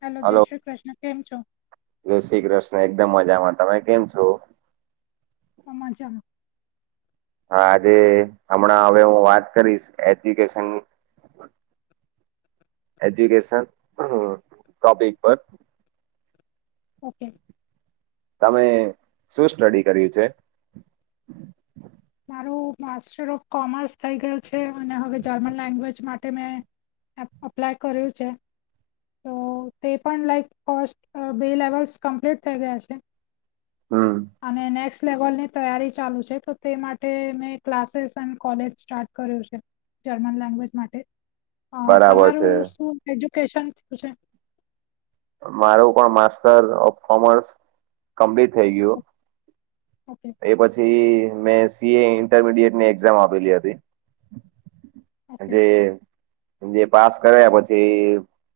Hello જય hello Shri Krishna કેમ છો. જય શ્રી કૃષ્ણ એકદમ મજામાં તમે કેમ છો. [inaudible] હા આજે હમણાં હવે હું વાત કરીશ એજ્યુકેશન એજ્યુકેશન ટોપિક પર. ઓકે. તમે શું સ્ટડી કર્યું છે. માર માસ્ટર ઓફ કોમર્સ થઈ ગયું છે અને હવે જર્મન લેંગ્વેજ માટે મેં અપ્લાય કર્યું છે. તો તે પણ લાઈક કોસ્ટ બે લેવલ્સ કમ્પ્લીટ થઈ ગયા છે. હમ. અને નેક્સ્ટ લેવલ ની તૈયારી ચાલુ છે તો તે માટે મેં ક્લાસીસ એ કોલેજ સ્ટાર્ટ કર્યું છે જર્મન લેંગ્વેજ માટે. હ બરાબર છે તમારું શું એજુકેશન થયું છે. મારું પણ માસ્ટર ઓફ કોમર્સ કમ્પ્લીટ થઈ ગયું ઓકે એ પછી મે સીએ ઇન્ટરમીડિયટ ની એક્ઝામ આપેલી હતી. ઓકે જે જે પાસ કર્યા પછી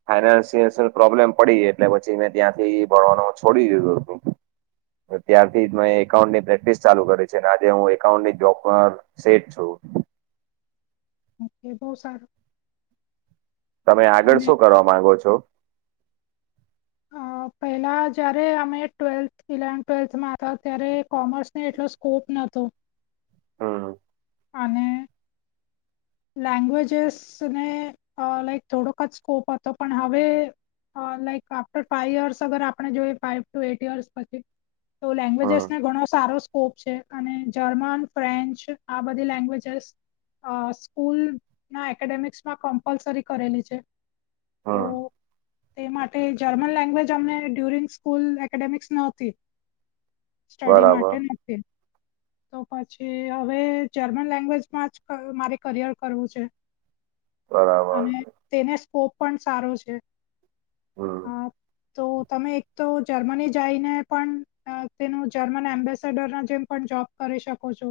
ફાઈનાન્સય પ્રોબ્લેમ પડી એટલે પછી મેં ત્યાંથી ભણવાનું છોડી દીધું હતું. ત્યારથી જ મેં એકાઉન્ટ ની પ્રેક્ટિસ ચાલુ કરી છે આજે હું એકાઉન્ટની જોક સેટ છું. ઓકે બહુ સારું. તમે આગળ અને શું કરવા માંગો છો? અ પહેલા જયારે અમે ટ્વેલ્થ ઇલેવન્થ ટ્વેલ્થમાં હતા ત્યારે કોમર્સને એટલો સ્કોપ નોતો. હા. અને લેંગ્વેજેસ ને લાઈક થોડોક જ સ્કોપ હતો પણ હવે લાઈક આફ્ટર ફાઈવ યર્સ અગર આપણે જોઈએ ફાઇવ ટુ એઇટ યર્સ પછી તો લેંગ્વેજસ હમ ને ઘણો સારો સ્કોપ છે અને જર્મન ફ્રેન્ચ આ બધી લેંગ્વેજસ સ્કૂલ ના એકેડેમિક્સ માં કમ્પલસરી કરેલી છે. તો હમ તે માટે જર્મન લેંગ્વેજ અમને ડ્યુરિંગ સ્કૂલ એકેડેમિક્સ નતી. સ્ટડી બરાબર માટે નક્કી. તો પછી હવે જર્મન લેંગ્વેજમાં જ મારે કરિયર કરવું છે. બરાબર. તેને સ્કોપ પણ સારો છે. અ [inaudible] તો તમે એક તો જર્મની જઈને પણ તેનું જર્મન એમ્બેસેડર ના જેમ પણ જોબ કરી શકો છો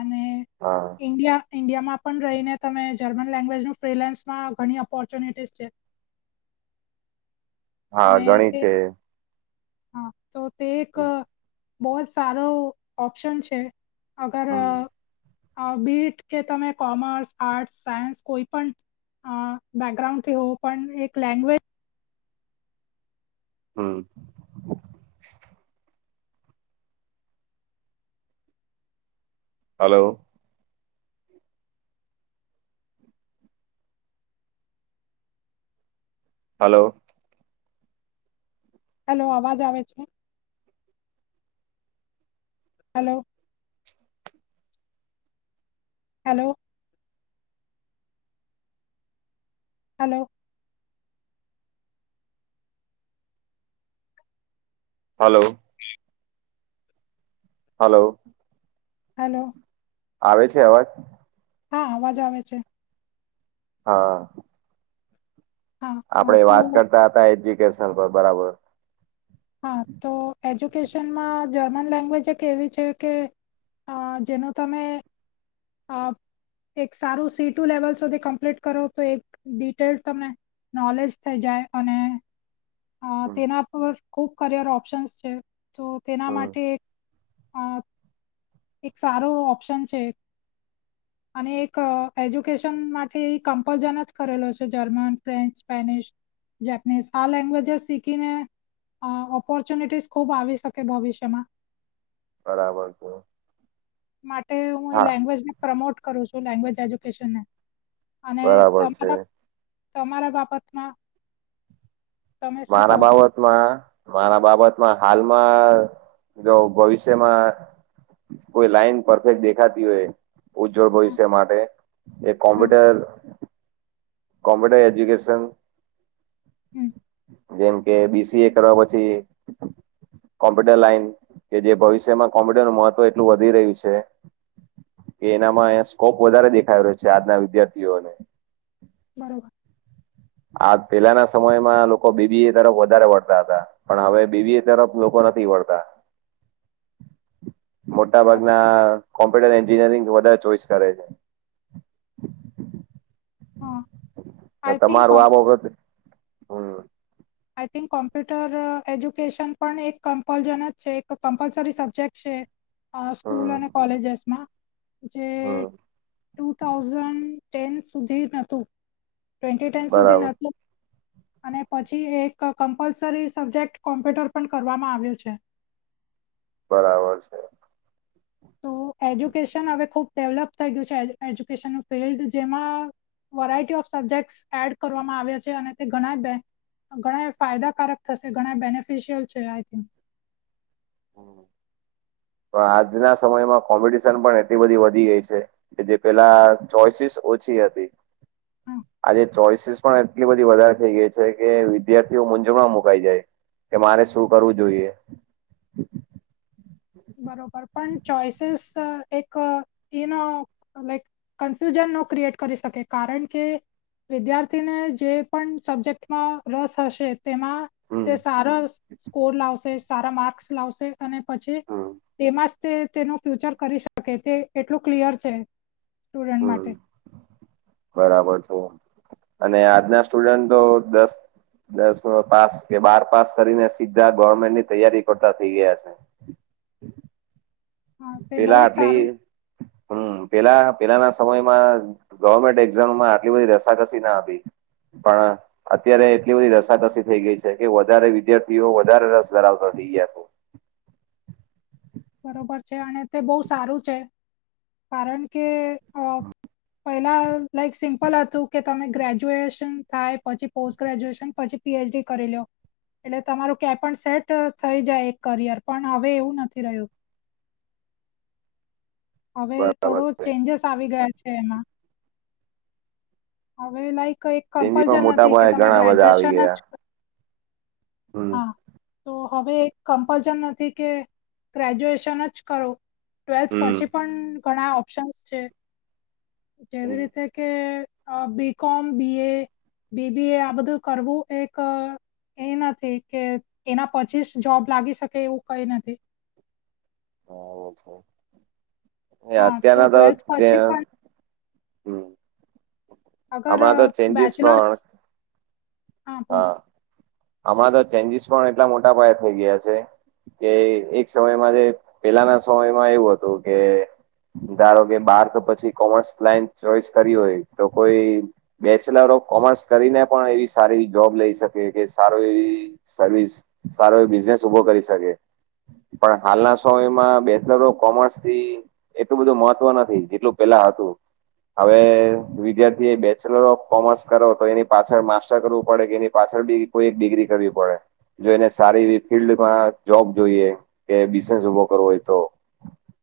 અને હા. ઈન્ડિયા ઈન્ડિયામાં પણ રહીને તમે જર્મન લેંગ્વેજ ન ફ્રીલેન્સમાં ઘણી ઓપોર્ચ્યુનિટીસ છે. હા અને ગણી તે છે. હા તો તે એક બહું જ સારો ઓપ્શન છે. અગર હમ બીટ કે તમે કોમર્સ આર્ટસ સાયન્સ કોઈ પણ અ બ બેકગ્રાઉન્ડ થી હો પણ એક લેંગ્વેજ હમ. હલો હલો હેલો અવાજ આવે છે? Hello hello. Hello. Hello. Hello. Hello. આવે છે, અવાજ? હા અવાજ આવે છે. હા- હા હા આપણે તો વાત કરતા હતા એજ્યુકેશન પર બરાબર- હા તો એજ્યુકેશનમાં જર્મન લેંગ્વેજ એક એવી છે, કે- હ જેનું તમે- એક સારું સી ટુ લેવલ સુધી કમ્પ્લીટ કરો તો એક ડિટેલડ તને- નોલેજ થઈ જાય અને- અ હમ તેના પર ખૂબ કરિયર ઓપ્શન્સ છે, તો તેના હમ માટે એક- અ એક સારો ઓપ્શન છે. [inaudible] અને એક એજ્યુકેશન માટે કમ્પલશન જ કરેલો છે, જર્મન, ફ્રેન્ચ, સ્પેનિશ- જપનીઝ આ લેંગ્વેજસ શીખીને- ઓપોર્ચ્યુનિટીઝ ખુબ આવી શકે ભવિષ્યમાં- બરાબર છે. માટે હું એ હા લેંગ્વેજને પ્રમોટ કરું છું. લેંગ્વેજ એજ્યુકેશન ને- અને બરાબર છે તમારા તમારા બાબતમાં- તમે શું કહો મારા છો બાબત- મારા બાબતમાં હાલમાં જો ભવિષ્યમાં- કોઈ લાઈન પરફેક્ટ દેખાતી હોય- ઉજ્જવળ હા ભવિષ્ય માટે એક હા કોમ્પ્યુટર- કોમપ્યુટર એજ્યુકેશન- હમ જેમ કે બી-સી-એ કરવા પછી- કોમ્પ્યુટર લાઈન કે જે ભવિષ્યમાં કોમ્પ્યુટરનું મહત્વ એટલું વધી રહ્યું છે. એ એનામાં સ્કોપ વધારે દેખાય રહ્યો છે, આજના વિદ્યાર્થીઓને- બરોબર આ પેલાના સમયમાં લોકો બી-બી-એ તરફ વધારે વળતા હતા- પણ હવે બી-બી-એ તરફ લોકો નથી વળતા. મોટા બરોબર ભાગના કોમ્પ્યુટર એન્જિનિયરિંગ વધારે ચોઈસ કરે છે. હા આઈ થિંક તમારું આ બાબત - આઈ થિંક કોમ્પ્યુટર એજ્યુકેશન પણ એક કમ્પલજન જ છે, એક કમ્પલસરી સબ્જેક્ટ છે. સ્કૂલ હમ અને કોલેજસમાં જે હમ ટુ થાઉઝન્ડ- ટેન સુધી નતું ટન સુધી બરાબર નતું અને- પછી એક કમ્પલસરી સબ્જેક્ટ કોમ્પ્યુટર પણ કરવામાં આવ્યો છે. બરાબર છે. તો એજ્યુકેશન હવે ખુબ ડેવલપ થઈ ગયું છે, એજ્યુકેશનનું ફિલ્ડ જેમાં- વરાયટી ઓફ સબ્જેક્ટ એડ કરવામાં આવે્યા છે, અને તે ઘણા બે- ઘણા ફાયદાકારક થશે ઘણા બેનિફિશિયલ છે, આઈ થિક- પણ આજના સમયમાં કોમ્પિટિશન પણ એટલી બધી વધી ગઈ છે. કે જે પેલા ચોઈસીસ ઓછી હતી. હા આજે ચોઈસ પણ એટલી બધી વધારે થઈ ગઈ છે, કે વિદ્યાર્થીઓ મૂંઝવણ મુકાઈ જાય. કે મારે શું કરવું જોઈએ, બરોબર પણ ચોઈસીસ એક એનો લાઈક. કન્ફ્યુઝન નો ક્રિએટ કરી શકે કારણ કે, વિદ્યાર્થીને જે પણ સબ્જેક્ટમાં રસ હશે. તેમાં હમ તે સારા સ્કોર લાવશે, સારા માર્ક્સ લાવશે, અને પછી- હમ તેમાં જતે તેનું ફ્યુચર કરી શકે તે એટલું ક્લયર છે, સ્ટુડન્ટ હમ માટે. બરાબર છે, અને આજના સ્ટુડન્ટતો દસ. દસ પાસ કે બાર પાસ કરીને સીધા ગવર્મેન્ટની તૈયારી કરતા થઇ ગયા છે. હા તે બહુ પેલા જ આટલી સારું હમ પેલા પેલાના સમયમાં. ગવર્મેન્ટ એક્ઝામમાં આટલી બધી રસાકસી ના હતી પણ, અત્યારે એટલી બધી રસાકસી થઈ ગઈ છે, કે વધારે વિદ્યાર્થીઓ વધારે રસ ધરાવતા થઈ ગયા છે. બરોબર છે, અને તે બહુ સારું છે, કારણ કે અ પેલા લાઈક સિમ્પલ હતું, કે તમે ગ્રેજ્યુએશન થાય પછી પોસ્ટ ગ્રેજ્યુએશન પછી પીએચડી કરીલ્યો. એટલે તમારું ક્યાં પણ સેટ થઈ જાય એક કરિયર પણ હવે એવું નથી રહ્યું, હવે બરાબર થોડો છે ચેન્જસ આવી ગયા છે, એમાં હવે લાઈક એક ચેન્જીસમાં કમ્પલસન મોટા નથી, કે પાયે તમે ઘણા બધા આવી ગ્રેજ્યુએશન ગયા જ હમ હા તો હવે એક કમ્પલશન નથી કે ગ્રેજ્યુએશન જ કરો. ટ્વેલ્થ હમ પછી પણ ઘણા ઓપ્શન્સ છે, જેવી હમ રીતે કે બી ‌. કોમ, બી. એ. બીબીએ આ બધું કરવું એક એ નથી કે એના પછી જ જોબ લાગી શકે એવું કંઈ નથી. હ છે, હા અત્યારના તો, ટ્વેલ્થ પછી ત્યાં પણ અગર હમણાં તો ચેન્જીસ બેચલર્સ પણ, હા બોલ હમણાં તો ચેન્જીસ પણ એટલા મોટા પાયે થઇ ગયા છે. કે એક સમયમાં જે પેલાના સમયમાં એવું હતું, કે ધારોકે, બાર કે પછી કોમર્સ લાઈન ચોઈસ કરી હોય તો કોઈ બેચલર ઓફ કોમર્સ કરીને પણ એવી સારી જોબ લઈ શકે છે. સારું એવી સર્વિસ સારો એવો બિઝનેસ ઉભો કરી શકે, પણ હાલના સમયમાં બેચલર ઓફ કોમર્સથી, એટલું બધું મહત્વ નથી જેટલું પેલા હતું. હવે વિદ્યાર્થીએ બેચલર ઓફ કોમર્સ કરો તો એની પાછળ માસ્ટર કરવું પડે કે એની પાછળબી કોઈ એક ડિગ્રી કરવી પડે. જો એને સારી એવી ફિલ્ડમાં જોબ જોઈએ કે બિઝનેસ ઉભો કરવો હોય તો,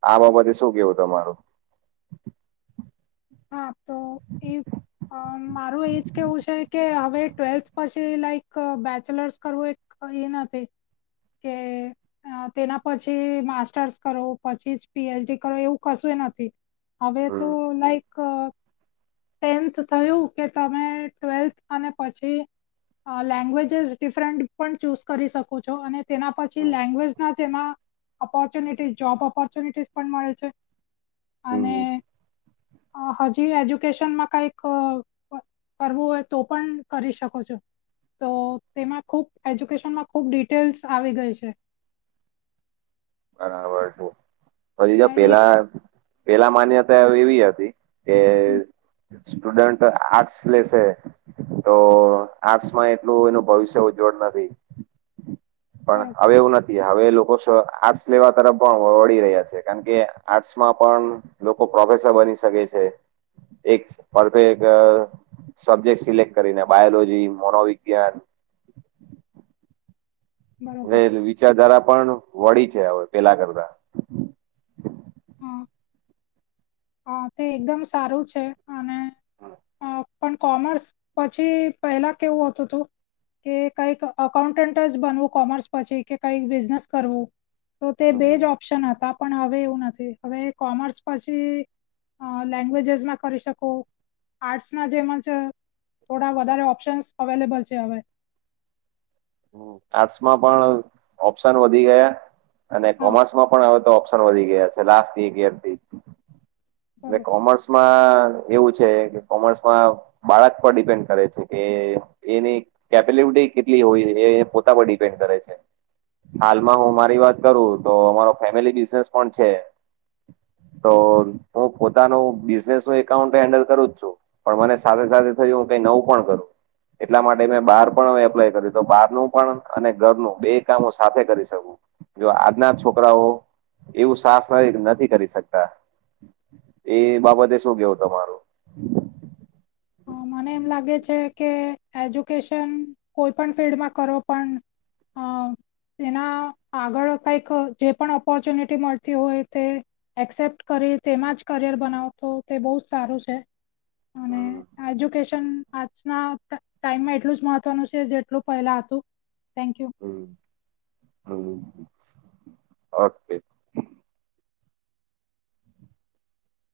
આ બાબતે શું કેવું તમારું? હાતો એ અમ મારું એજ કેવું છે, કે હવે ટ્વેલ્થ પછી લાઈક બેચલર્સ કરવું કંઈ નથી કે, તેના પછી માસ્ટર્સ કરો પછી જ પી. એચ. ડી કરો એવું કશુંએ નથી, હવે તો હમ લાઈક. ટેન્થ થયું કે તમે ટ્વેલ્થ અને પછી, લેંગ્વેજીસ ડિફરન્ટ પણ ચૂઝ કરી શકો છો, અને તેના પછી હમ લેંગ્વેજના જ એમાં ઓપોર્ચ્યુનિટીસ જોબ ઓપોર્ચ્યુનિટીસ પણ મળે છે. અને હમ હજી એજુ કેસન કંઈક કરવું હોય તો પણ કરી શકો છો. તો તેમાં ખુબ એજ્યુકેશનમાં ખુબ ડિટેલ્સ આવી ગઈ છે. બરાબર છે પછી જો અ, એક પેલા પેલા માન્યતા એવી હતી કે સ્ટુડન્ટ આર્ટસ લેશે તો આર્ટસમાં એટલું એનું ભવિષ્ય ઉજ્જવળ નથી. પણ બરોબર હવે એવું નથી, હવે એલોકો આર્ટસ જેવા તરફ પણ વળી રહ્યા છે કારણ કે આર્ટસમાં પણ લોકો પ્રોફેસર બની શકે છે એક પરફેક્ટ સબ્જેક્ટ સિલેક્ટ કરીને બાયોલોજી, મોનોવિજ્ઞાન, બરોબર એ વિચારધારા પણ વળી છે હવે પેલા કરતા હમ હ તે એકદમ સારું છે અને અ પણ કોમર્સ પછી પહેલા કેવું હતું તું કે કઈક અકાઉન્ટન્ટ જ બનવું કોમર્સ પછી કે કઈક બિઝનેસ કરવું તો તે બે જ ઓપ્શન હતા પણ હવે એવું નથી હવે કોમર્સ પછી લેંગ્વેજસમાં કરી શકો આર્ટ્સ ના જેમ જ થોડા વધારે ઓપ્શન્સ અવેલેબલ છે હવે હ આર્ટસમાં પણ ઓપ્શન વધી ગયા અને હા કોમર્સમાં પણ આવે તો ઓપ્શન તર વધી ગયા [unintelligible] ને બરોબર કોમર્સ એવું છે કે કોમર્સમાં બાળક પર ડિપેન્ડ કરે છે કે એની કેપેબિલિટી કેટલી હોય એ પોતા પર ડિપેન્ડ કરે છે. હાલમાં હું મારી વાત કરું તો અમારો ફેમિલી બિઝનેસ પણ છે. તો હું પોતાનું બિઝનેસું એકાઉન્ટ હેન્ડલ કરું જ છું. પણ મને સાથે સાથે થયું હું કઈ નવું પણ કરું એટલા માટે મેં બાર પણ એપ્લાય કર્યું તો બહારનું પણ અને ઘરનું બે કામો સાથે કરી શકવું જો આજના છોકરાઓ એવું સાસ નથી નથી કરી શકતા એ બાબતે શું કેવું તમારું? હ મને એમ લાગે છે કે એજ્યુકેશન કોઈ પણ ફિલ્ડમાં કરો પણ [inaudible] એના આગળ કઈક જે પણ ઓપોર્ચ્યુનિટી મળતી હોય તે એક્સેપ્ટ કરી તેમાં જ કરિયર બનાવતો તે બહુ જ સારું છે અને હમ એજ્યુકેશન આજના ટાઈમમાં એટલું જ મહત્વનું છે જેટલું પહેલા હતું thank you. Hmm hmm okay